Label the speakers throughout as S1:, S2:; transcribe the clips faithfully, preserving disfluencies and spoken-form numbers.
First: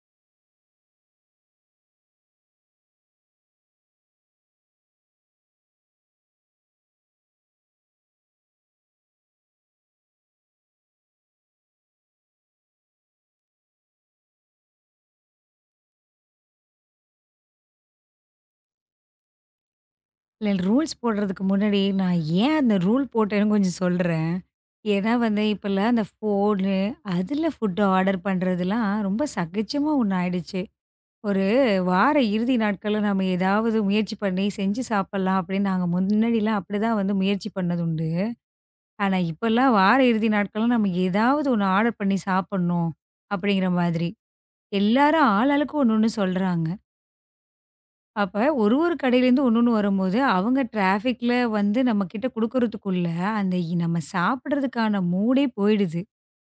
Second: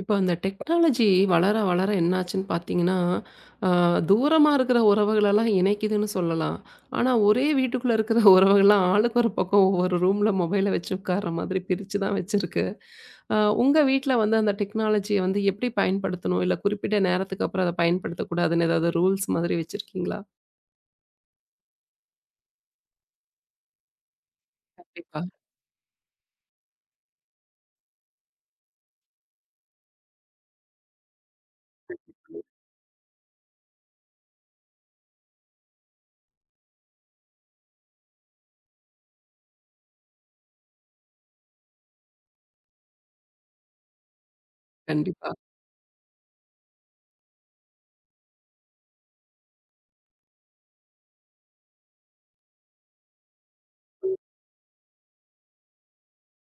S1: இப்ப அந்த டெக்னாலஜி வளர வளர என்னாச்சுன்னு பார்த்தீங்கன்னா, அ தூரமா இருக்கிற உறவுகளெல்லாம் இணைக்குதுன்னு சொல்லலாம். ஆனா, ஒரே வீட்டுக்குள்ள இருக்கிற உறவுகள்லாம் ஆளுக்கு ஒரு பக்கம் ஒவ்வொரு ரூம்ல மொபைல வச்சு உட்கார்ற மாதிரி பிரிச்சு தான் வச்சிருக்கு. அ உங்க வீட்ல வந்து அந்த டெக்னாலஜிய வந்து எப்படி பயன்படுத்தணும்? இல்ல குறிப்பிட்ட நேரத்துக்கு அப்புறம் அத பயன்படுத்தக்கூடாதுன்னு ஏதாவது ரூல்ஸ் மாதிரி வச்சிருக்கீங்களா?
S2: இல்ல ரூல்ஸ் போடுறதுக்கு முன்னாடி, நான் ஏன் அந்த ரூல் போட்டேன்னு கொஞ்சம் சொல்றேன். ஏன்னா
S1: கண்டிப்பா,
S2: வந்து இப்பல்லாம் அந்த ஃபோனு, அதில ஃபுட் ஆர்டர் பண்றதுலாம் ரொம்ப சகஜமா ஒண்ணு ஆயிடுச்சு. ஒரு வார இறுதி நாட்கள்ல நம்ம ஏதாவது முயற்சி பண்ணி செஞ்சு சாப்பிடலாம் அப்படின்னு நாங்க முன்னாடிலாம் அப்படிதான் வந்து முயற்சி பண்ணது உண்டு. ஆனா இப்பல்லாம் வார இறுதி நாட்கள்ல நம்ம ஏதாவது ஒண்ணு ஆர்டர் பண்ணி சாப்பிடணும், அப்படிங்கிற மாதிரி. எல்லாரும்
S1: கண்டிப்பா.
S2: ஆளாளுக்கு ஒண்ணு ஒண்ணு சொல்றாங்க. அப்ப ஒரு ஒரு கடையிலேருந்து ஒண்ணொண்ணு வரும்போது, அவங்க டிராஃபிக்ல வந்து நம்மகிட்ட குடுக்குறதுக்குள்ள, அந்த இ நம்ம சாப்பிடுறதுக்கான மூடே போயிடுது.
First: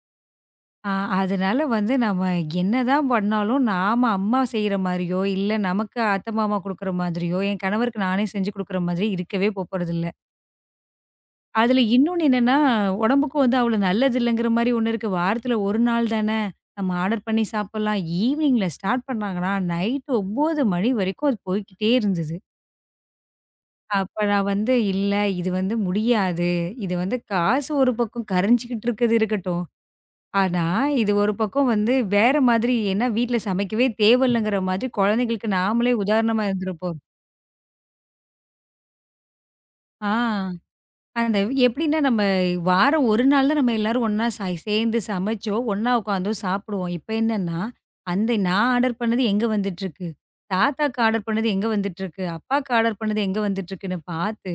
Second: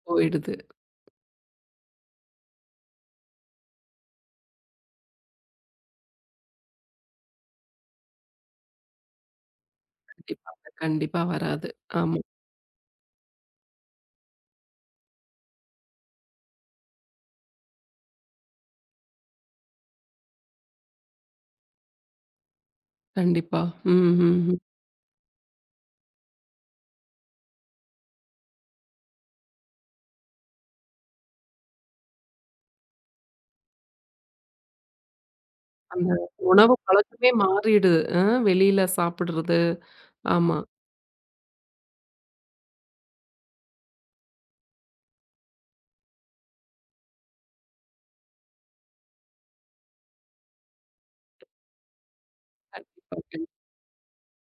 S1: போயிடுது.
S2: அ அதனால வந்து நம்ம என்னதான் பண்ணாலும், நாம அம்மா செய்ற மாரியோ, இல்ல நமக்கு அத்தை, மாமா குடுக்குற மாதிரியோ, என் கணவருக்கு நானே செஞ்சு குடுக்குற மாதிரி இருக்கவே போப்போறதில்ல.
S1: கண்டிப்பா, கண்டிப்பா வராது.
S2: அதுல
S1: ஆமா.
S2: இன்னொன்னு என்னன்னா, உடம்புக்கும் வந்து அவ்வளோ நல்லது இல்லைங்கிற மாரி ஒண்ணு இருக்கு. வாரத்துல ஒரு நாள் தானே, நம்ம ஆர்டர் பண்ணி சாப்பிடலாம். ஈவினிங்ல ஸ்டார்ட் பண்ணாங்கன்னா, நைட் ஒன்பது மணி வரைக்கும் அது போய்க்கிட்டே இருந்தது.
S1: கண்டிப்பா. ம்,
S2: அப்ப
S1: ம்,
S2: நான்
S1: ம்.
S2: வந்து, "இல்ல இது வந்து முடியாது. இது வந்து காசு ஒரு பக்கம் கரஞ்சுகிட்டு இருக்கிறது இருக்கட்டும். ஆனா, இது ஒரு பக்கம் வந்து வேற மாதிரி ஏன்னா வீட்ல சமைக்கவே தேவையில்லங்கிற மாதிரி குழந்தைங்களுக்கு நாமளே
S1: அந்த
S2: உதாரணமா இருந்துற
S1: உணவு
S2: போறோம்."
S1: பழக்கமே மாறிடுது. அ வெளியில சாப்பிடுறது.
S2: ஆ.
S1: ஆமா.
S2: அந்த எப்படின்னா, நம்ம வாரம் ஒரு நாள் தான் நம்ம எல்லாரும் ஒண்ணா ச சேர்ந்து சமைச்சோம், ஒண்ணா உட்காந்தோம் சாப்பிடுவோம். இப்ப என்னன்னா, அந்த நான் ஆர்டர் பண்ணது எங்க வந்துட்டுருக்கு? தாத்தாக்கு ஆர்டர் பண்ணது எங்க வந்துட்டுருக்கு? அப்பாக்கு ஆர்டர்
S1: கண்டிப்பா,
S2: பண்ணது எங்க
S1: கண்
S2: வந்துட்டுருக்குன்னு பார்த்து,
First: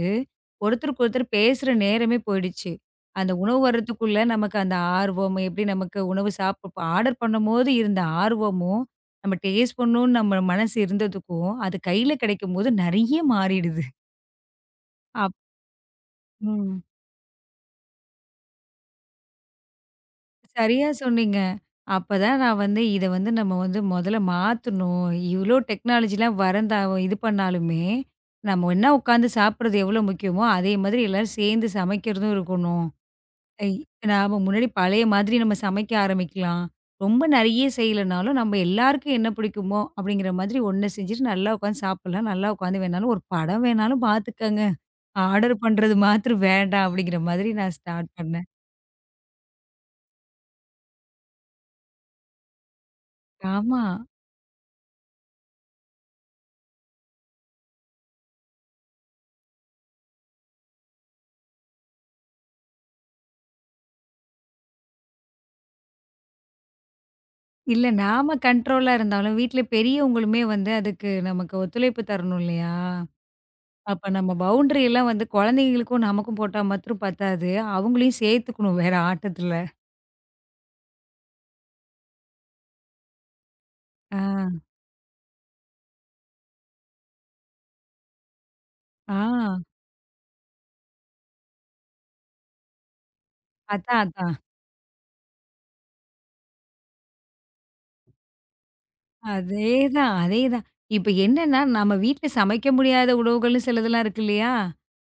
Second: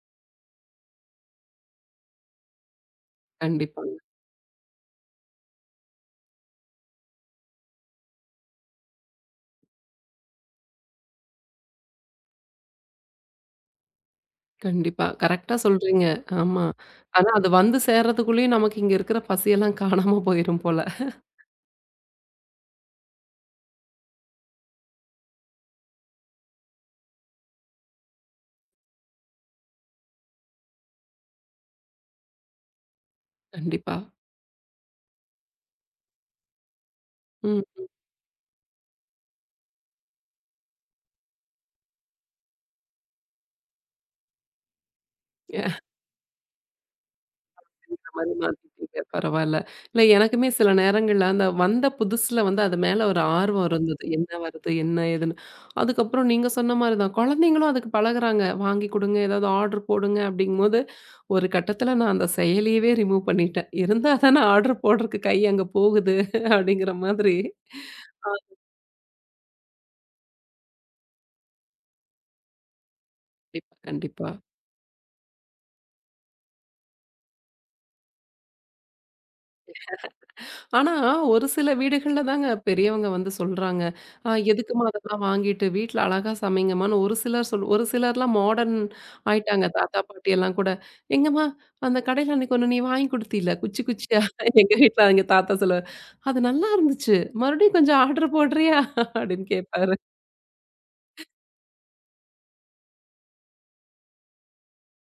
S2: ஒருத்தருக்கு ஒருத்தர் பேசுற நேரமே போயிடுச்சு. அந்த உணவு
S1: கண்டிப்பாங்க.
S2: வரதுக்குள்ள நமக்கு அந்த ஆர்வம், எப்படி நமக்கு உணவு சாப்ப ஆர்டர் பண்ணும்போது இருந்த ஆர்வமும், நம்ம டேஸ்ட் பண்ணணும்னு நம்ம மனசு இருந்ததுக்கும், அது கையில கிடைக்கும்போது நெறைய மாறிடுது.
S1: கண்டிப்பா.
S2: அப்
S1: கரெக்ட்டா சொல்றீங்க. ஆமா.
S2: ம்.
S1: ஆனா அது வந்து சேர்றதுக்குள்ளயும் நமக்கு இங்க இருக்கிற பசியெல்லாம் காணாம போயிரும் போல.
S2: சரியா சொன்னீங்க. அப்பதான் நான் வந்து இத வந்து நம்ம வந்து முதல்ல மாத்தணும். இவ்ளோ டெக்னாலஜிலாம் வரந்தா இது பண்ணாலுமே, நம்ம ஒண்ணா உட்காந்து சாப்பிடுறது எவ்ளோ முக்கியமோ, அதே மாதிரி எல்லாரும் சேர்ந்து சமைக்கிறதும் இருக்கணும். ஐ.
S1: கண்டிப்பா.
S2: நாம முன்னாடி பழைய மாதிரி நம்ம சமைக்க ஆரம்பிக்கலாம். ரொம்ப நெறைய
S1: ம்.
S2: செய்யலனாலும், நம்ம எல்லாருக்கும் என்ன பிடிக்குமோ அப்படிங்கிற மாதிரி ஒண்ணு செஞ்சுட்டு நல்லா உட்காந்து சாப்பிடலாம். நல்லா உட்காந்து வேணாலும் ஒரு படம் வேணாலும் பார்த்துக்கங்க. ஆர்டர்
S1: ஏ, அந்த
S2: பண்றது மாத்திரம் வேண்டாம் அப்படிங்கிற மாதிரி நான் ஸ்டார்ட்
S1: மாரி
S2: பண்ணேன்.
S1: மாத்திட்டீங்க. பரவால்ல. இல்ல எனக்குமே சில நேரங்கள்ல அந்த வந்த புதுசுல வந்து அது மேல ஒரு ஆர்வம்
S2: ஆமா.
S1: இருந்தது. என்ன வருது? என்ன ஏதுன்னு? அதுக்கப்புறம் நீங்க சொன்ன மாரி தான். குழந்தைங்களும் அதுக்கு பழகுறாங்க. வாங்கி குடுங்க, ஏதாவது ஆர்டர் போடுங்க அப்படிங்கும்போது ஒரு கட்டத்தில நான் அந்த செயலியவே ரிமூவ் பண்ணிட்டேன். இருந்தா தானே ஆர்டர் போடுறக்கு கை அங்க போகுது அப்படிங்கிற மாதிரி.
S2: இல்ல நாம கண்ட்ரோலா இருந்தாலும், வீட்ல பெரியவங்களுமே வந்து அதுக்கு நமக்கு ஒத்துழைப்பு தரணும் இல்லையா?
S1: கண்டிப்பா.
S2: அப்ப
S1: கண்டிப்பா.
S2: நம்ம பவுண்டரி எல்லாம் வந்து குழந்தைங்களுக்கும், நமக்கும் போட்டா மட்டும் பத்தாது. அவங்களையும் சேர்த்துக்கணும் வேற ஆட்டத்துல.
S1: ஆனா ஒரு சில வீடுகள்ல தாங்க பெரியவங்க வந்து சொல்றாங்க.
S2: ஆ,
S1: "அ எதுக்கும்மா அதெல்லாம் வாங்கிட்டு வீட்ல அழகா சமைங்கம்மான்னு" ஒரு சிலர் சொல் ஒரு சிலர்லாம் மாடர்ன்
S2: ஆ
S1: ஆயிட்டாங்க தாத்தா, பாட்டி எல்லாம் கூட. "எங்கம்மா அந்த கடையில அன்னைக்கு ஒண்ணு நீ வாங்கி குடுத்தீல குச்சி
S2: அதான்,
S1: குச்சியா"
S2: அதான்.
S1: எங்க வீட்ல எங்க தாத்தா சொல்லுவாரு. "அது நல்லா இருந்துச்சு. மறுபடியும் கொஞ்சம் ஆர்டர் போடுறியா?" அப்படின்னு கேட்பாரு.
S2: அதேதான், அதேதான். இப்ப என்னன்னா, நம்ம வீட்ல சமைக்க முடியாத உணவுகள்னு சிலதெல்லாம் இருக்கு இல்லையா?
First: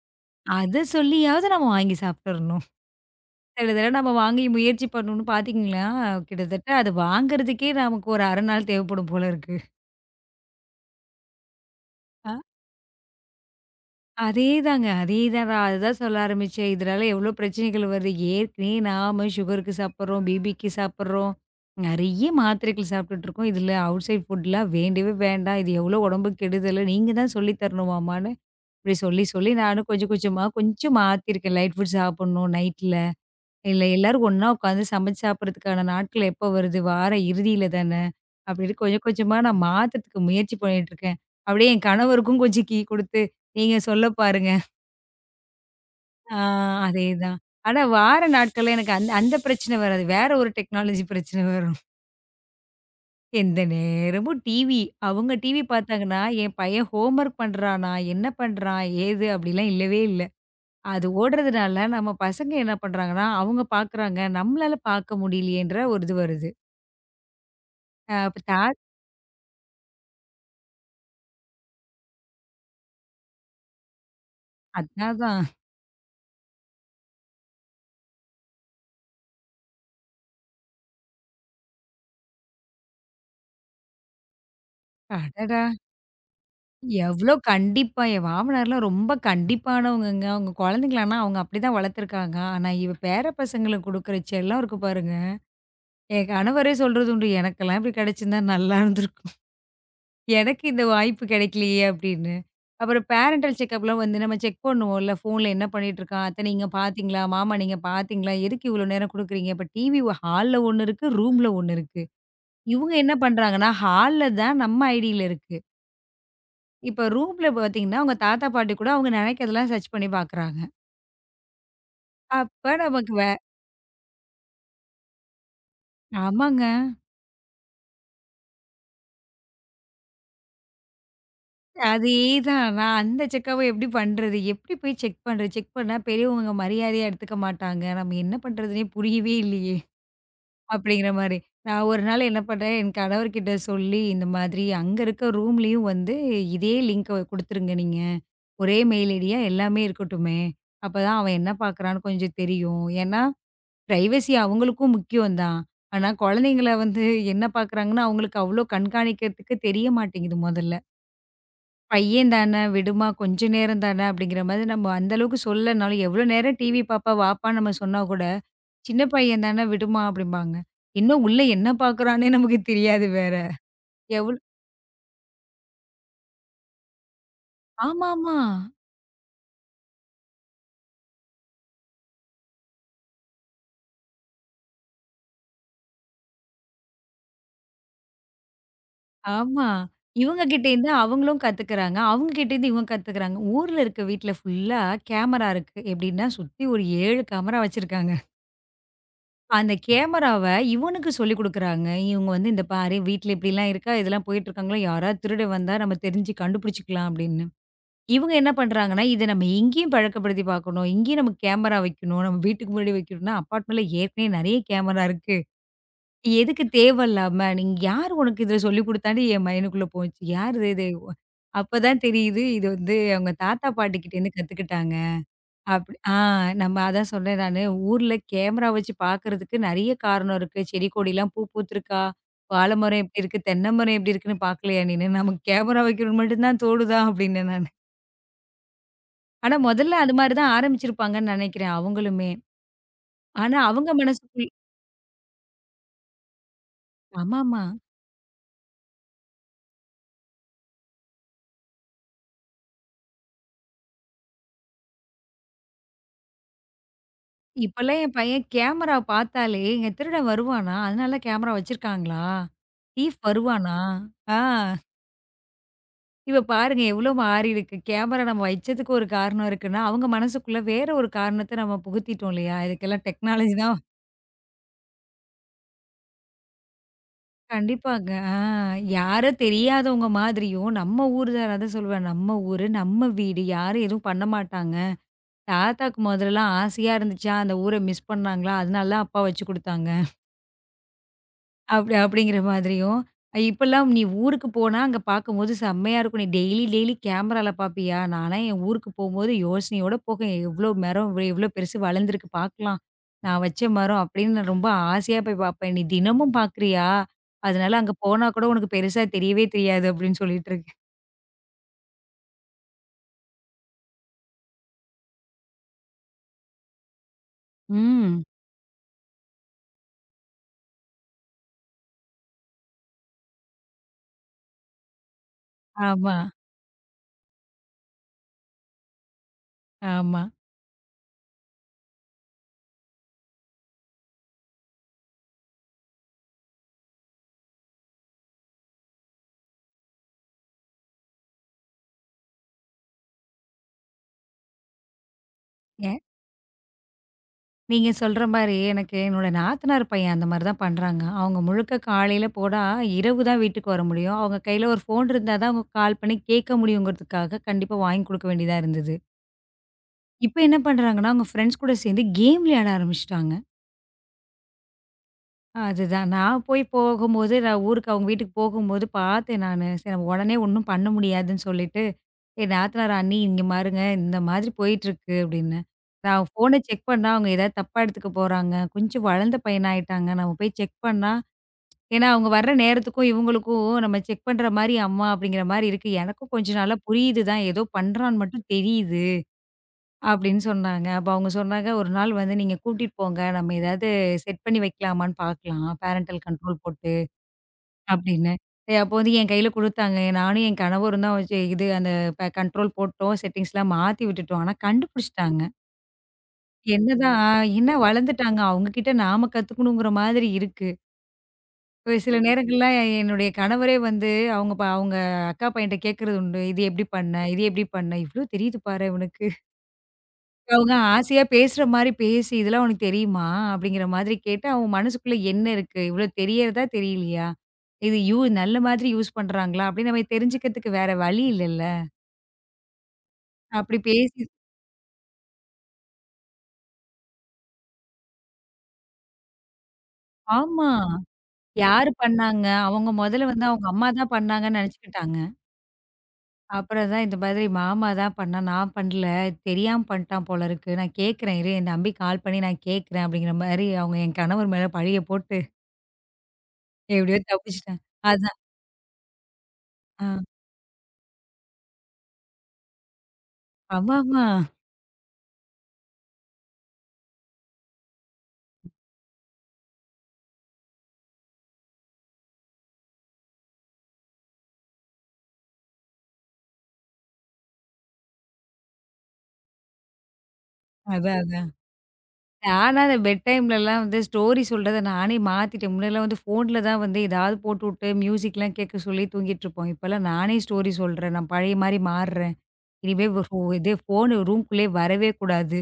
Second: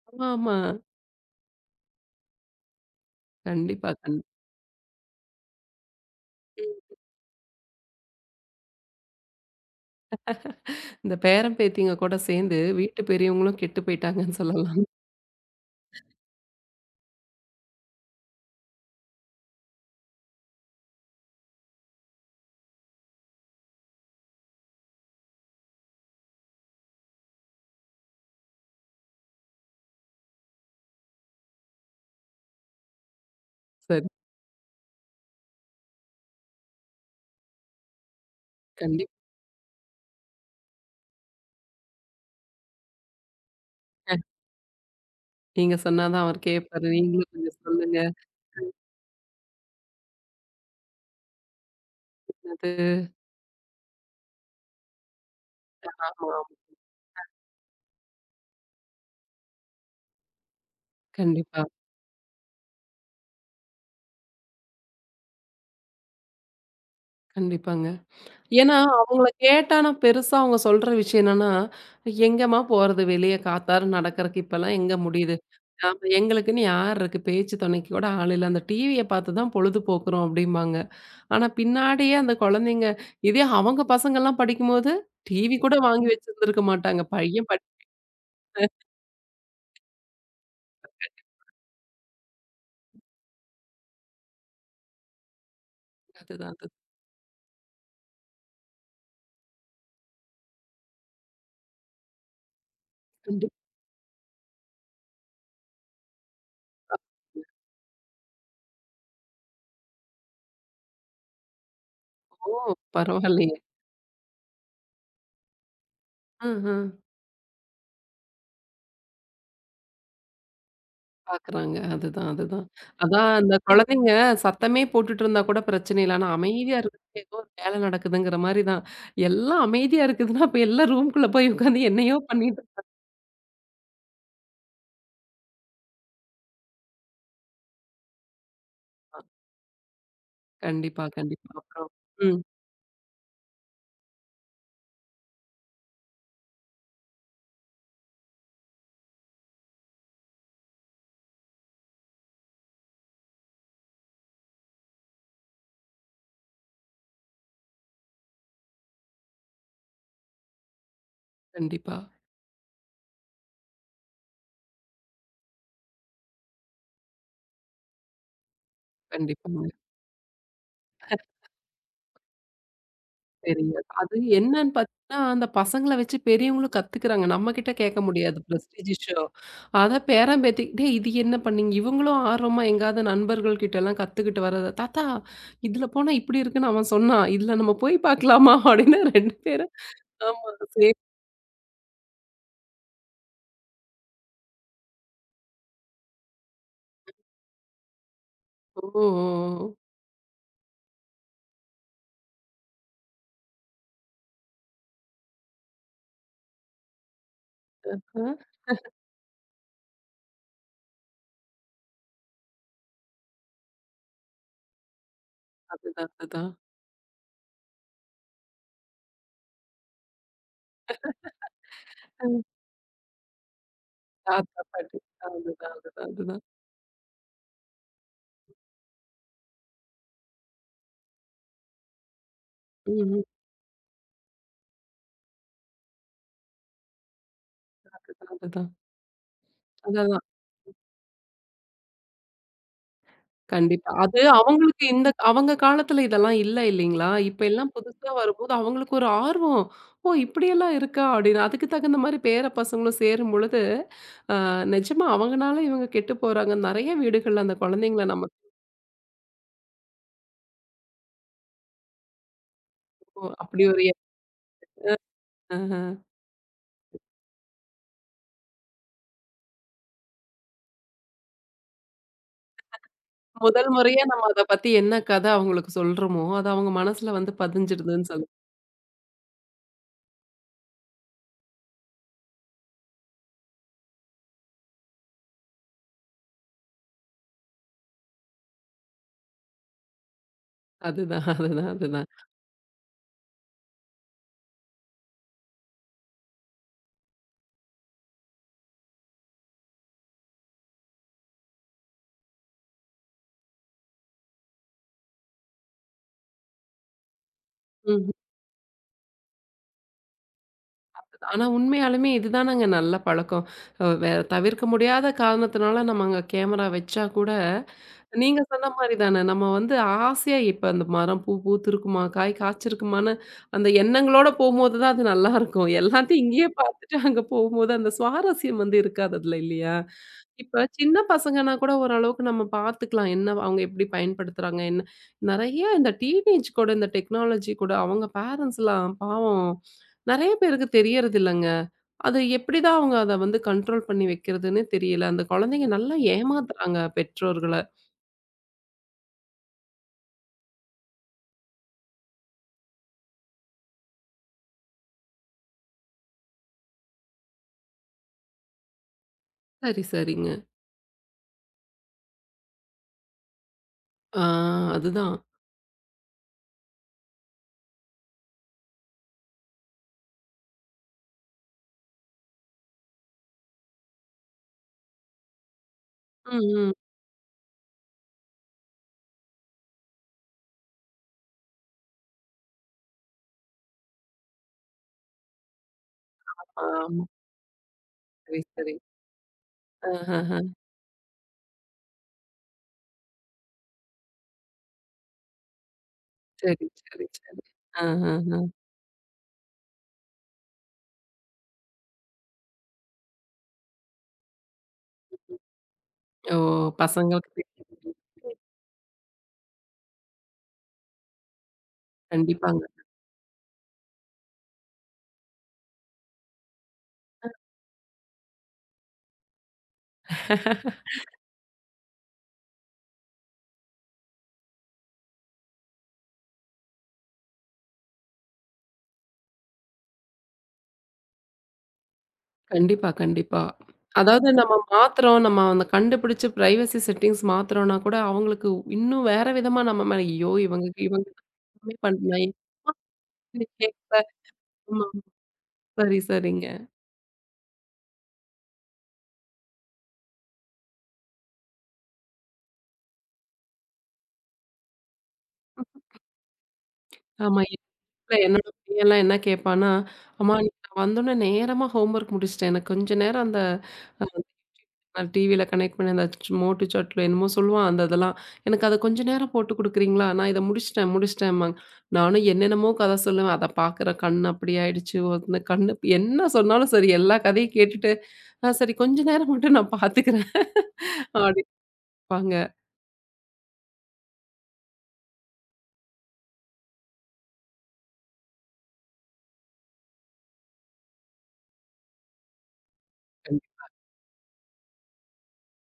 S1: ஆமா, ஆமா.
S2: அத சொல்லியாவது நம்ம வாங்கி சாப்பிட்டுறணும். சில தடவ
S1: கண்டிப்பா.
S2: நம்ம
S1: கண்
S2: வாங்கி முயற்சி பண்ணணும்னு பார்த்தீங்களா, கிட்டத்தட்ட அது வாங்குறதுக்கே நமக்கு ஒரு அரை நாள் தேவைப்படும் போல இருக்கு.
S1: இந்த பேரன், பேத்திங்க கூட சேர்ந்து வீட்டு பெரியவங்களும் கெட்டு போயிட்டாங்கன்னு சொல்லலாம்.
S2: அதேதாங்க. அதேதான் நான் அதுதான் சொல்ல ஆரம்பிச்சேன். இதனால எவ்ளோ பிரச்சனைகள் வருது. ஏற்கனவே நாம சுகருக்கு சாப்பிடுறோம், பிபிக்கு சாப்பிடுறோம். நெறைய மாத்திரைகள் சாப்பிட்டுட்டு இருக்கோம். இதில அவுட்சைட் ஃபுட்லாம் வேண்டவே வேண்டாம். இது எவ்ளோ உடம்புக்கு கெடுதலு. நீங்க தான் சொல்லி தரணுமாமான்னு, இப்படி சொல்லி சொல்லி நானும் கொஞ்சம் கொஞ்சமா கொஞ்சம் மாத்திருக்கேன். லைட் ஃபுட் சாப்பிடணும் நைட்ல. இல்ல
S1: சரி,
S2: எல்லாரும் ஒண்ணா உட்காந்து சமைச்சு சாப்பிடுறதுக்கான நாட்கள் எப்ப வருது? வார இறுதியில தான. அப்படின்னு கொஞ்சம்
S1: கண்டிப்பா.
S2: கொஞ்சமா நான் மாத்துறதுக்கு முயற்சி பண்ணிட்டு இருக்கேன். அப்படியே என் கணவருக்கும் கொஞ்சம் கீ குடுத்து, நீங்க சொல்ல பாருங்க.
S1: நீங்க சொன்னா தான்
S2: ஆ
S1: அவர் கேட்பாரு. நீங்களும்
S2: அதேதான்.
S1: கொஞ்சம்
S2: ஆனா
S1: சொல்லுங்க.
S2: வார நாட்கள்ல எனக்கு அந்த அந்த பிரச்சனை வராது. வேற ஒரு டெக்னாலஜி பிரச்சனை வரும்.
S1: அது
S2: எந்த நேரமும் டிவி. அவங்க டிவி
S1: ஆமா,
S2: பார்த்தாங்கன்னா,
S1: ஆமா.
S2: என் பையன் ஹோம்வொர்க் பண்றானா? என்ன பண்றான்? ஏது? அப்படிலாம் இல்லவே இல்ல. அது
S1: கண்டிப்பா,
S2: ஓடுறதுனால நம்ம பசங்க என்ன பண்றாங்கன்னா, அவங்க பார்க்குறாங்க. நம்மளால பார்க்க முடியலையேன்ற ஒரு இது வருது.
S1: கண்டிப்பாங்க.
S2: அ அப்ப தா
S1: ஏன்னா, அவங்கள கேட்டா நான் பெருசா அவங்க சொல்ற விஷயம் என்னன்னா, எங்கேம்மா போறது வெளிய காத்தாட நடக்கறக்கு இப்பலாம் எங்க முடியுது?
S2: அதான்.
S1: ஆமா, எங்களுக்குன்னு யார் இருக்கு? பேச்சு துணைக்கு கூட ஆள் இல்ல. அந்த டிவிய பார்த்து தான் பொழுது போக்குறோம் அப்டிம்பாங்க. ஆனா, பின்னாடியே அந்த குழந்தைங்க இதே அவங்க பசங்கலாம் படிக்கும்போது, டிவி
S2: அடடா!
S1: கூட வாங்கி வச்சிருந்திருக்க மாட்டாங்க.
S2: எவ்ளோ
S1: பையன்
S2: கண்டிப்பா என் மாமனார்லாம் ரொம்ப கண்டிப்பானவங்கங்க. அவங்க குழந்தைங்கள ஆனா அவங்க அப்படிதான் வளர்த்துருக்காங்க. ஆனா இவ பேர பசங்களுக்கு குடுக்குற செல்லம் இருக்கு பாருங்க. என்
S1: படிக்காதது தான்.
S2: கணவரே சொல்றது உண்டு. "எனக்கெல்லாம் இப்படி கிடைச்சிருந்தா நல்லா இருந்திருக்கும். எனக்கு இந்த வாய்ப்பு கிடைக்கலையே" அப்படின்னு. அப்புறம்
S1: கண்டிப்பா.
S2: பேரன்டல் செக்கப்லாம் வந்து நம்ம செக் பண்ணுவோம்ல, ஃபோன்ல என்ன பண்ணிட்டு இருக்கான்? "அத்தை நீங்க பார்த்தீங்களா? மாமா நீங்க பார்த்தீங்களா? எதுக்கு இவ்வளோ நேரம் குடுக்குறீங்க?" இப்ப டிவி ஹால்ல ஒண்ணு இருக்கு, ரூம்ல ஒண்ணு இருக்கு.
S1: ஓ!
S2: இவங்க என்ன
S1: பரவாயில்லையே.
S2: பண்றாங்கன்னா, ஹால்ல தான் நம்ம ஐடியில இருக்கு.
S1: ம்ஹ்ம்.
S2: இப்ப ரூம்ல பார்த்தீங்கன்னா, அவங்க தாத்தா, பாட்டி கூட அவங்க நினைக்கிறதெல்லாம் சர்ச் பண்ணி பார்க்குறாங்க.
S1: பாக்குறாங்க. அதுதான், அதுதான்.
S2: அப்ப நமக்கு
S1: அதான்
S2: வே
S1: அந்த குழந்தைங்க சத்தமே போட்டுட்டு இருந்தா கூட பிரச்சனை இல்ல. ஆனா
S2: ஆமாங்க.
S1: அமைதியா இருக்கிறது ஏதோ ஒரு வேலை நடக்குதுங்கிற மாரி தான். எல்லாம் அமைதியா இருக்குதுன்னா, அப்ப எல்லாம் ரூம்குள்ள போய் உட்காந்து என்னையோ பண்ணிட்டு
S2: அதேதான். நான் அந்த செக்கப் எப்படி பண்றது? எப்படி போய் செக் பண்றது? செக் பண்ணா பெரியவங்க மரியாதையா எடுத்துக்க மாட்டாங்க. நம்ம என்ன பண்றதுன்னே புரியவே இல்லையே!
S1: கண்டிப்பா,
S2: அப்படிங்கிற மாரி.
S1: கண்டிப்பா.
S2: நான்
S1: அப்புறம்
S2: ஒரு நாள் என்ன
S1: ம்.
S2: பண்றேன், என் கணவர்கிட்ட சொல்லி, இந்த மாதிரி அங்க இருக்க ரூம்லயும் வந்து இதே லிங்க்க குடுத்துருங்க நீங்க. ஒரே மெயில் ஐடியா எல்லாமே இருக்கட்டுமே! அப்பதான் அவன் என்ன பார்க்குறான்னு கொஞ்சம் தெரியும். ஏன்னா, பிரைவசி அவங்களுக்கும் முக்கியம் தான். ஆனா, குழந்தைங்கள வந்து என்ன பார்க்குறாங்கன்னு அவங்களுக்கு அவ்ளோ கண்காணிக்கிறதுக்கு தெரிய மாட்டேங்குது முதல்ல.
S1: கண்டிப்பா,
S2: பையன் தானே, விடுமா கொஞ்ச நேரம் தானே அப்படிங்கிற மாதிரி நம்ம அந்த அளவுக்கு சொல்லனாலும் எவ்வளோ நேரம் டிவி பாப்பா வாப்பான்னு நம்ம சொன்னா கூட, சின்ன பையன்
S1: கண்டிப்பாங்க.
S2: தானே விடுமா அப்படிம்பாங்க. இன்னும் உள்ள என்ன பார்க்குறான்னே நமக்கு தெரியாது வேற.
S1: சரிங்க. அது
S2: எவ்ளோ
S1: என்னன்னு பார்த்தீங்கன்னா, அந்த பசங்கள வச்சு பெரியவங்களும் கத்துக்கிறாங்க. நம்மகிட்ட கேட்க
S2: ஆமாமா, ஆமா.
S1: முடியாது பிரஸ்டீஜ் இஷ்யூ. அத பேரன் பேத்தி, "டேய் இது என்ன பண்ணீங்க?" இவங்களும் ஆர்வமா எங்கேயாவது நண்பர்கள் கிட்டலாம் கத்துக்கிட்டு வர்றத, "தாத்தா இதுல போனா இப்படி இருக்குன்னு அவன் சொன்னான். இதுல நம்ம போய் பார்க்கலாமா?" அப்படின்னு ரெண்டு
S2: ஆமா
S1: பேரும்
S2: இவங்க
S1: ஆமா.
S2: கிட்டேருந்து
S1: சேம்
S2: அவங்களும் கத்துக்கிறாங்க. அவங்க கிட்டேருந்து இவங்க கத்துக்கிறாங்க. ஊர்ல இருக்க வீட்ல ஃபுல்லா கேமரா இருக்கு. எப்படின்னா சுத்தி ஒரு ஏழு கேமரா வச்சிருக்காங்க.
S1: ஓ! ஓ!
S2: அந்த கேமராவ இவனுக்கு சொல்லிக் குடுக்குறாங்க. இவங்க வந்து இந்த பாரு வீட்ல இப்படிலாம் இருக்கா, இதெல்லாம் போயிட்டுருக்காங்களா, யாராவது திருடன் வந்தா நம்ம தெரிஞ்சு கண்டுபிடிச்சுக்கலாம் அப்படின்னு.
S1: ஓ!
S2: இவங்க என்ன
S1: ஆ
S2: பண்றாங்கன்னா, இத நம்ம இங்கேயும் பழக்கப்படுத்தி பார்க்கணும். இங்கேயும் நம்ம கேமரா வைக்கணும். நம்ம வீட்டுக்கு முன்னாடி வைக்கணும்னா, அப்பார்ட்மெண்ட்ல ஏற்கனவே நெறைய கேமரா இருக்கு.
S1: அதுதான், அதுதான்.
S2: எதுக்கு தேவையில்லாம நீங்க யாரு உனக்கு இத சொல்லிக் குடுத்தான்னு என் மைண்டுக்குள்ள போச்சு. யாரு இது? இது? அப்பதான் தெரியுது இது வந்து அவங்க தாத்தா பாட்டி கிட்டேருந்து
S1: தாத்தா,
S2: கத்துக்கிட்டாங்க.
S1: பாட்டி. அதுதான்,
S2: அப்படி
S1: அதுதான்,
S2: ஆ
S1: அதுதான்.
S2: நம்ம அதான் சொன்னேன் நானு. ஊர்ல கேமரா வச்சு பார்க்கறதுக்கு நெறைய காரணம் இருக்கு. செடி கொடிலாம் பூ பூத்திருக்கா? வாழை
S1: ம்,
S2: மரம் எப்படி
S1: ம்.
S2: இருக்கு? தென்னை மரம் எப்படி இருக்குன்னு பார்க்கலையா நீனு? நமக்கு கேமரா வைக்கணும்னு மட்டும் தான் தோணுதா? அப்படின்னேன் நானு.
S1: அதுதான், அதுதான்.
S2: ஆனா முதல்ல அது
S1: அதான்.
S2: மாரி தான் ஆரம்பிச்சிருப்பாங்கன்னு நெனைக்கிறேன் அவங்களுமே. ஆனா அவங்க
S1: கண்டிப்பா. அது
S2: மனசுக்குள்
S1: அவங்களுக்கு இந்த அவங்க காலத்துல இதெல்லாம் இல்ல இல்லீங்களா? இப்ப
S2: ஆமாமா.
S1: எல்லாம் புதுசா வரும்போது அவங்களுக்கு ஒரு ஆர்வம். "ஓ! இப்படியெல்லாம் இருக்கா?" அப்படின்னு. அதுக்கு தகுந்த மாரி பேர பசங்களும் சேரும்பொழுது, அ நிஜமா அவங்கனால இவங்க கெட்டு போறாங்க. நெறைய வீடுகள்ல அந்த
S2: இப்பலாம்
S1: குழந்தைங்கள
S2: என்
S1: நம்ம
S2: பையன் கேமரா பார்த்தாலே, "எங்க திருடன் வருவானா? அதனால கேமரா வச்சிருக்காங்களா? தீஃப்
S1: இப்போ அப்படி
S2: வருவானா?"
S1: ஒரு எ
S2: ஆ.
S1: ஆஹ.
S2: இப்ப பாருங்க எவ்ளோ மாறியிருக்கு. கேமரா நம்ம வச்சதுக்கு ஒரு காரணம் இருக்குன்னா, அவங்க மனசுக்குள்ள வேற ஒரு காரணத்த நம்ம புகுத்திட்டோம் இல்லையா? இதுக்கெல்லாம் டெக்னாலஜி
S1: முதல்
S2: தான்
S1: முறையா நம்ம அத பத்தி என்ன கதை அவங்களுக்கு சொல்றோமோ, அது அவங்க மனசுல வந்து
S2: கண்டிப்பாங்க.
S1: பதிஞ்சிருதுன்னு சொல்லு
S2: ஆ யாரோ தெரியாதவங்க மாதிரியும், நம்ம ஊரு தான் அதான் சொல்லுவேன். நம்ம ஊரு, நம்ம வீடு யாரும் எதுவும் பண்ண மாட்டாங்க. தாத்தாக்கு முதல்லலாம் ஆசையா இருந்துச்சா, அந்த ஊர மிஸ் பண்ணாங்களா? அதனால தான் அப்பா வச்சு குடுத்தாங்க.
S1: அதுதான், அதுதான்,
S2: அப்படி
S1: அதுதான்.
S2: அப்படிங்கிற மாதிரியும். இப்பலாம் நீ ஊருக்கு போனா அங்க பார்க்கும்போது செம்மையா இருக்கும். நீ டெய்லி டெய்லி கேமரால பார்ப்பியா? நான்லாம் என் ஊருக்கு போம்போது யோசனையோட போவேன். எவ்ளோ மரம் எவ்ளோ பெருசு வளர்ந்துருக்கு பார்க்கலாம். நான் வச்ச மரம் அப்படின்னு நான் ரொம்ப ஆசையா போய் பார்ப்பேன். நீ தினமும் பார்க்குறியா? அதனால அங்க
S1: ம்ஹ்ம்.
S2: போனா கூட உனக்கு பெருசா தெரியவே தெரியாது அப்படின்னு சொல்லிட்டு இருக்கேன்.
S1: ஆனா உண்மையாலுமே இதுதானங்க நல்ல பழக்கம். அ வேற தவிர்க்க முடியாத காரணத்தினால நம்ம அங்க கேமரா வச்சா கூட
S2: ம்.
S1: நீங்க சொன்ன மாரி தானே. நம்ம வந்து ஆசையா இப்ப அந்த மரம் பூ பூத்திருக்குமா? காய் காய்ச்சிருக்குமான்னு அந்த எண்ணங்களோட போம்போது தான் அது நல்லாருக்கும்.
S2: ஆமா,
S1: எல்லாத்தையும் இங்கேயே பார்த்துட்டு அங்க போம்போது அந்த சுவாரஸ்யம் வந்து இருக்காது அதுல இல்லையா?
S2: ஆமா.
S1: இப்ப சின்ன பசங்கன்னா கூட ஓரளவுக்கு நம்ம பார்த்துக்கலாம். என்ன அவங்க எப்படி பயன்படுத்துறாங்க? என்ன நெறைய இந்த டீனேஜ் கூட இந்த டெக்னாலஜி கூட அவங்க பேரண்ட்ஸ்லாம் பாவம் நெறைய பேருக்கு தெரியறதில்லங்க. அது எப்படிதான் அவங்க அத வந்து கண்ட்ரோல் பண்ணி வைக்கிறதுன்னே தெரியல. அந்த குழந்தைங்க நல்லா ஏமாத்துறாங்க பெற்றோர்கள.
S2: நீங்க சொல்ற மாரி, எனக்கு என்னோட நாத்தனார் பையன் அந்த மாரி தான் பண்றாங்க. அவங்க முழுக்க காலையில போனா, இரவு தான் வீட்டுக்கு வர முடியும். அவங்க கையில ஒரு ஃபோன் இருந்தா தான் அவங்க கால் பண்ணி கேட்க முடியுங்கிறதுக்காக, கண்டிப்பா வாங்கி குடுக்க வேண்டியதா இருந்தது.
S1: சரி, சரிங்க.
S2: இப்ப என்ன பண்றாங்கன்னா, அவங்க ஃப்ரெண்ட்ஸ் கூட சேர்ந்து கேம் விளையாட ஆரம்பிச்சுட்டாங்க.
S1: ஆ அதுதான்.
S2: அதுதான். நான் போய் போகும்போது, நான் ஊருக்கு அவங்க வீட்டுக்கு போகும்போது பார்த்தேன் நானு. சரி நம்ம உடனே ஒண்ணும் பண்ண முடியாதுன்னு சொல்லிட்டு, என் நாத்தனார் "அண்ணி இங்க பாருங்க, இந்த மாதிரி போயிட்டுருக்கு" அப்படின்னேன். நான்
S1: ம்,
S2: ஃபோன
S1: ம்.
S2: செக் பண்ணா அவங்க ஏதாவது தப்பா எடுத்துக்க போறாங்க. கொஞ்சம் வளர்ந்த பையனா ஆயிட்டாங்க. நம்ம போய் செக் பண்ணா ஏன்னா அவங்க வர்ற நேரத்துக்கும், இவங்களுக்கும் நம்ம செக் பண்ற மாரி அம்மா அப்படிங்கிற மாரி இருக்கு. எனக்கும் கொஞ்ச நாளா
S1: ஆமா.
S2: புரியுது தான். ஏதோ பண்றான்னு
S1: சரி,
S2: மட்டும்
S1: சரி.
S2: தெரியுது.
S1: ஆஹஹ.
S2: அப்படின்னு சொன்னாங்க. அப்ப அவங்க சொன்னாங்க, "ஒரு நாள் வந்து நீங்க கூட்டிட்டு போங்க. நம்ம ஏதாவது செட் பண்ணி வைக்கலாமான்னு பார்க்கலாம். பேரன்டல் கண்ட்ரோல்
S1: சரி,
S2: போட்டு"
S1: சரி, சரி.
S2: அப்படின்னு.
S1: ஆஹஹ.
S2: எ அப்போ வந்து என் கையில குடுத்தாங்க. நானும் என் கணவரும் தான் வச்சு இது அந்த ப கண்ட்ரோல் போட்டோம். செட்டிங்ஸ்லாம் மாத்தி விட்டுட்டோம். ஆனா கண்டுபிடிச்சுட்டாங்க.
S1: ஓ!
S2: என்னதான்
S1: பசங்களுக்கு
S2: என்ன
S1: தெரியணும்.
S2: வளர்ந்துட்டாங்க. அவங்க கிட்ட நாம கத்துக்கணுங்கிற மாதிரி இருக்கு. ஒரு சில
S1: கண்டிப்பாங்க.
S2: நேரங்கள்ல என்னுடைய கணவரே வந்து அவங்க ப அவங்க அக்கா பையன்ட்ட கேட்கறது உண்டு. "இது எப்படி பண்ண? இது எப்படி பண்ண? இவ்ளோ தெரியுது பாரேன் இவனுக்கு." அவங்க ஆசையா பேசுற மாரி பேசி, "இதெல்லாம் உனக்கு தெரியுமா?" அப்படிங்கிற மாதிரி கேட்டு, அவன் மனசுக்குள்ள என்ன இருக்கு? இவ்ளோ தெரியறதா, தெரியலையா? இது யூ நல்ல மாதிரி யூஸ் பண்றாங்களா? அப்படின்னு நம்ம தெரிஞ்சுக்கிறதுக்கு வேற வழி இல்லல்ல.
S1: கண்டிப்பா, கண்டிப்பா.
S2: அப்படி பேசி
S1: அதாவது நம்ம மாத்துறோம், நம்ம அந்த கண்டுபிடிச்சு பிரைவசி செட்டிங்ஸ் மாத்துறோம்னா கூட, அவங்களுக்கு இன்னும் வேற விதமா நம்ம மேல ஐயோ! இவங்க
S2: ஆமா.
S1: இவங்க எல்லாமே
S2: யாரு
S1: பண்ணலாம்.
S2: பண்ணாங்க? அவங்க மொதல்ல வந்து
S1: என்
S2: அவங்க அம்மா
S1: கேட்கல.
S2: தான் பண்ணாங்கன்னு
S1: ஆமா.
S2: நெனச்சுக்கிட்டாங்க.
S1: சரி, சரிங்க.
S2: அப்புறம் தான் இந்த மாதிரி மாமா தான் பண்ணா, நான் பண்ணல. தெரியாம பண்ணிட்டான் போல இருக்கு. நான் கேட்கிறேன் இரு, என் தம்பி கால் பண்ணி நான் கேட்கிறேன் அப்படிங்கிற மாரி அவங்க என் கணவர் மேல பழிய போட்டு எப்படியோ
S1: ஆமா.
S2: தப்பிச்சுட்டாங்க.
S1: இல்ல
S2: அதான்.
S1: என்னோட பையன்லாம் என்ன கேட்பான்னா,
S2: ஆ.
S1: அம்மா நீ நான் வந்தோனே நேரமா ஹோம்வொர்க் முடிச்சுட்டேன். எனக்கு கொஞ்ச நேரம் அந்த
S2: ஆமாமா.
S1: நான் டிவில கனெக்ட் பண்ணி அந்த ச் மோட்டு சட்டிலோ என்னமோ சொல்லுவான் அந்த இதெல்லாம். எனக்கு அத கொஞ்ச நேரம் போட்டு குடுக்குறீங்களா? நான் இத முடிச்சுட்டேன், முடிச்சுட்டேன்பாங்க. நானும் என்னென்னமோ கதை சொல்லுவேன். அத பாக்குற கண் அப்படி ஆயிடுச்சு. ஒருத்தன கண்ணு என்ன சொன்னாலும் சரி எல்லா கதையும் கேட்டுட்டு, "ஆ சரி கொஞ்ச நேரம் மட்டும் நான் பாத்துக்கிறேன்"
S2: அதான் அதான்.
S1: அப்படிம்பாங்க.
S2: நானா அந்த பெட் டைம்லலாம் வந்து ஸ்டோரி சொல்றத நானே மாத்திட்டேன். முன்னலாம் வந்து ஃபோன்ல தான் வந்து ஏதாவது போட்டுவுட்டு மியூசிக்லாம் கேட்க சொல்லி தூங்கிட்டுருப்போம். இப்பலாம் நானே ஸ்டோரி சொல்றேன். நான் பழைய மாரி மாறுறேன். இனிமே வ ஃபோ
S1: கண்டிப்
S2: இதே ஃபோனு ரூம்குள்ளேயே வரவே கூடாது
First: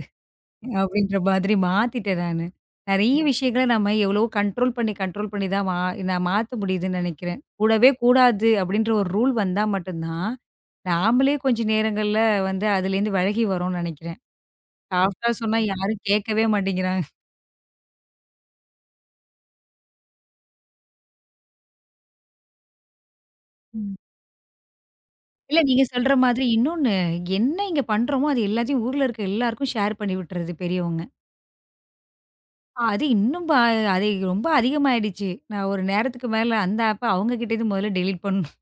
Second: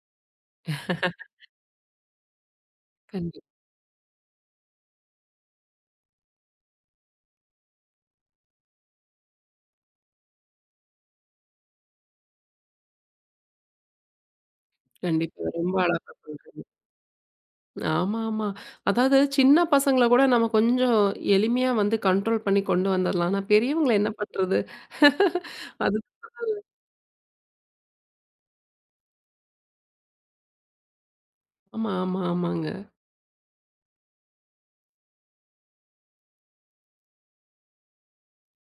S2: அப்படின்ற மாதிரி மாத்திட்டேன் நானு. நெறைய
S1: கண்டிப்
S2: விஷயங்கள நம்ம எவ்வளவோ கண்ட்ரோல் பண்ணி கண்ட்ரோல் பண்ணி தான் மா நான் மாத்த முடியுதுன்னு நெனைக்கிறேன். கூடவே கூடாது அப்படின்ற ஒரு ரூல் வந்தா மட்டும் தான், நாமளே கொஞ்சம் நேரங்கள்ல வந்து அதுலேருந்து விலகி வரோம்னு நெனைக்கிறேன். சாஃப்ட்டா
S1: கண்டிப்பா.
S2: சொன்னா
S1: ரொம்ப
S2: யாரும்
S1: அழகா
S2: கேட்கவே
S1: சொல்றீங்க.
S2: மாட்டேங்கிறாங்க.
S1: ஆமா, ஆமா. அதாவது சின்ன பசங்கள கூட நம்ம கொஞ்சம் எளிமையா வந்து கண்ட்ரோல் பண்ணி கொண்டு வந்துரலாம். ஆனா பெரியவங்கள என்ன பண்றது?
S2: இல்ல நீங்க
S1: அது
S2: சொல்ற மாதிரி இன்னொன்னு, என்ன இங்க பண்றோமோ, அது எல்லாத்தையும் ஊர்ல இருக்க எல்லாருக்கும் ஷேர் பண்ணி விட்டுறது பெரியவங்க.
S1: ஆமா, ஆமா, ஆமாங்க.
S2: ஆ, அது இன்னும் ப அது ரொம்ப அதிகமாயிடுச்சு. நான் ஒரு நேரத்துக்கு மேல அந்த ஆப்ப அவங்க கிட்டேருந்து முதல்ல டெலீட் பண்ணணும்.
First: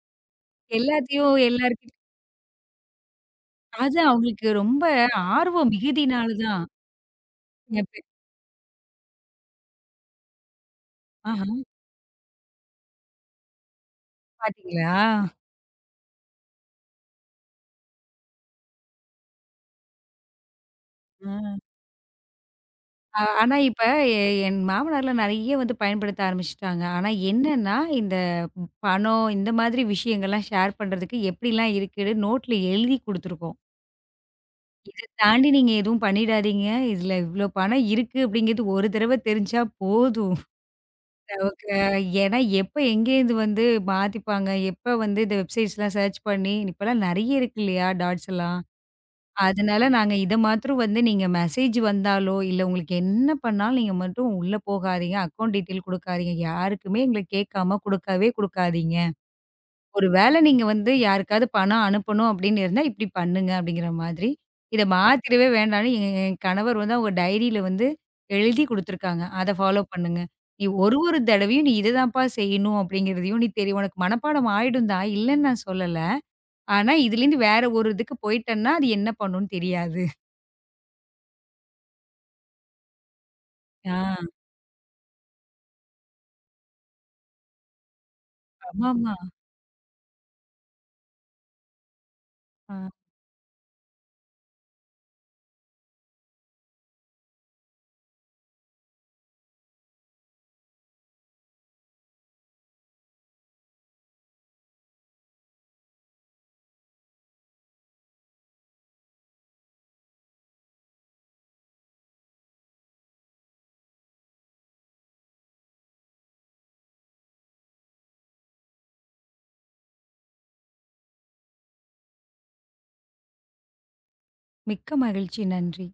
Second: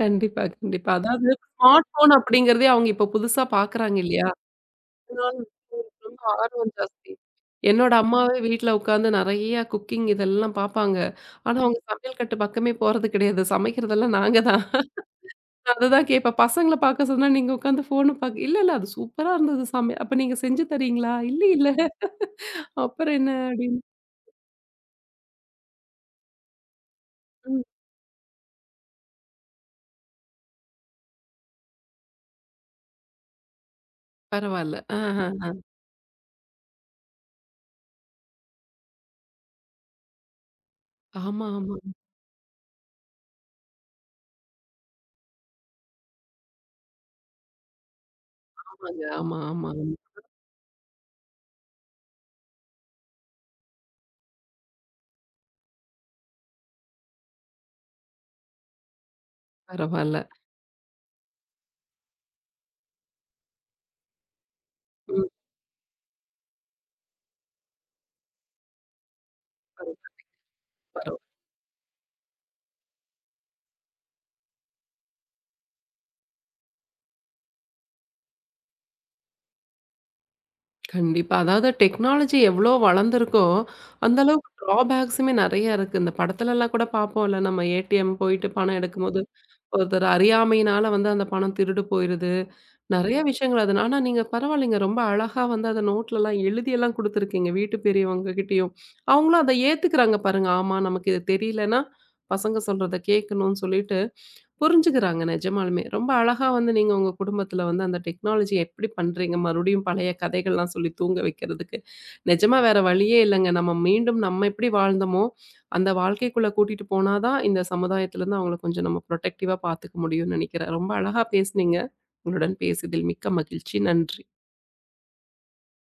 S1: கண்டிப்பா, கண்டிப்பா. அதாவது
S2: எல்லாத்தையும்
S1: ஸ்மார்ட்
S2: எல்லார்கிட்ட
S1: ஃபோன் அப்படிங்கிறதே அவங்க இப்ப புதுசா
S2: அது
S1: பாக்குறாங்க இல்லையா?
S2: அவங்களுக்கு ரொம்ப
S1: அதனால
S2: ஆர்வம்
S1: அவங்களுக்கு ரொம்ப
S2: மிகுதினால தான்.
S1: ஆர்வம் ஜாஸ்தி.
S2: என்
S1: என்னோட
S2: பெ
S1: அம்மாவே வீட்ல உட்காந்து நெறைய குக்கிங் இதெல்லாம் பாப்பாங்க.
S2: ஆஹா
S1: ஆனா அவங்க சமையல் கட்டு பக்கமே போறது கிடையாது. சமைக்கிறதெல்லாம் நாங்க தான்.
S2: பாத்தீங்களா?
S1: நான் அததான் கேட்பேன். பசங்கள பாக்க சொன்னா நீங்க உட்காந்து ஃபோன பாக்க "இல்ல, இல்ல அது சூப்பரா இருந்தது சமை அப்ப நீங்க செஞ்சு தரீங்களா?" "இல்ல, இல்ல.
S2: ஆ.
S1: அப்புறம்
S2: அ
S1: என்ன?"
S2: ஆனா
S1: அப்படின்னு.
S2: இப்ப எ என் மாமனார்லாம் நெறைய வந்து பயன்படுத்த ஆரம்பிச்சுட்டாங்க. ஆனா
S1: ம்.
S2: என்னன்னா, இந்த பணம் இந்த மாதிரி விஷயங்கள்லாம் ஷேர் பண்றதுக்கு எப்படிலாம் இருக்குன்னு நோட்ல எழுதி குடுத்துருக்கோம்.
S1: பரவால்ல.
S2: இத தாண்டி
S1: ஆஹ.
S2: நீங்க எதுவும் பண்ணிடாதீங்க. இதுல இவ்ளோ பணம் இருக்கு அப்டிங்கிறது ஒரு தடவ தெரிஞ்சா போதும்.
S1: ஆமா,
S2: நமக்கு
S1: ஆமா.
S2: ஏன்னா எப்ப எங்கேருந்து வந்து மாத்திப்பாங்க, எப்ப வந்து இந்த வெப்சைட்ஸ்லாம் சர்ச் பண்ணி இப்பலாம் நெறைய இருக்கு இல்லையா டாட்ஸ் எல்லாம்.
S1: ஆமாங்க. ஆமா, ஆமா,
S2: அதனால
S1: ஆமா.
S2: நாங்க இத மாத்திரம் வந்து நீங்க மெசேஜ் வந்தாலோ, இல்ல உங்களுக்கு என்ன பண்ணாலும் நீங்க மட்டும் உள்ள போகாதீங்க. அக்கவுண்ட் டீட்டெயில் குடுக்காதீங்க. யாருக்குமே எங்கள கேட்காம குடுக்கவே குடுக்காதீங்க. ஒரு
S1: பரவால்ல.
S2: வேள நீங்க வந்து யாருக்காவது பணம் அனுப்பணும் அப்படின்னு இருந்தா, இப்படி பண்ணுங்க அப்படிங்கிற மாதிரி. இத
S1: ம்.
S2: மாத்திடவே வேண்டாம்ன்னு எ என் கணவர் வந்து அவங்க டைரியில வந்து எழுதி குடுத்துருக்காங்க. அத ஃபாலோ
S1: பர
S2: பண்ணுங்க. நீ ஒரு ஒரு
S1: பரவா
S2: தடவையும் நீ இத தான்ப்பா செய்யணும் அப்படிங்கிறதையும் நீ தெரியும். உனக்கு மனப்பாடம் ஆயிடும் தான். இல்லன்னு நான் சொல்லல. ஆனா இதுலேருந்து வேற ஒரு இதுக்கு போயிட்டன்னா, அது என்ன பண்ணும்னு தெரியாது.
S1: கண்டிப்பா. அதாவது டெக்னாலஜி எவ்ளோ வளர்ந்திருக்கோ,
S2: ஆ.
S1: அந்த அளவுக்கு ட்ராபேக்ஸுமே நெறைய இருக்கு. இந்த படத்துலலாம் கூட பார்ப்போம்ல, நம்ம ஏ டி எம் போயிட்டு பணம்
S2: ஆமாமா.
S1: எடுக்கும்போது, ஒருத்தர் அறியாமையினால வந்து அந்த பணம் திருடு போயிருது.
S2: ஆ.
S1: நெறைய விஷயங்கள் அது. ஆனா நீங்க பரவாயில்லைங்க. ரொம்ப அழகா வந்து அத நோட்லலாம் எழுதியெல்லாம் குடுத்துருக்கீங்க. வீட்டு பெரியவங்க கிட்டயும். அவங்களும் அத ஏத்துக்கிறாங்க பாருங்க. ஆமா நமக்கு இது தெரியலன்னா, பசங்க சொல்றத கேட்கணும்னு சொல்லிட்டு புரிஞ்சுக்கிறாங்க நிஜமாலுமே. ரொம்ப அழகா வந்து நீங்க உங்க குடும்பத்துல வந்து அந்த டெக்னாலஜி எப்படி பண்றீங்க? மறுபடியும் பழைய கதைகள்லாம் சொல்லி தூங்க வைக்கிறதுக்கு. நிஜமா வேற வழியே இல்லங்க. நம்ம மீண்டும் நம்ம எப்படி வாழ்ந்தோமோ, அந்த வாழ்க்கைக்குள்ள கூட்டிட்டு போனா தான் இந்த சமுதாயத்துலருந்து அவங்கள கொஞ்சம் நம்ம புரொடெக்டிவா பார்த்துக்க முடியும்னு நெனைக்கிறேன். ரொம்ப அழகா பேசுனீங்க. உங்களுடன் பேசியதில் மிக்க மகிழ்ச்சி. நன்றி.
S2: மிக்க மகிழ்ச்சி. நன்றி.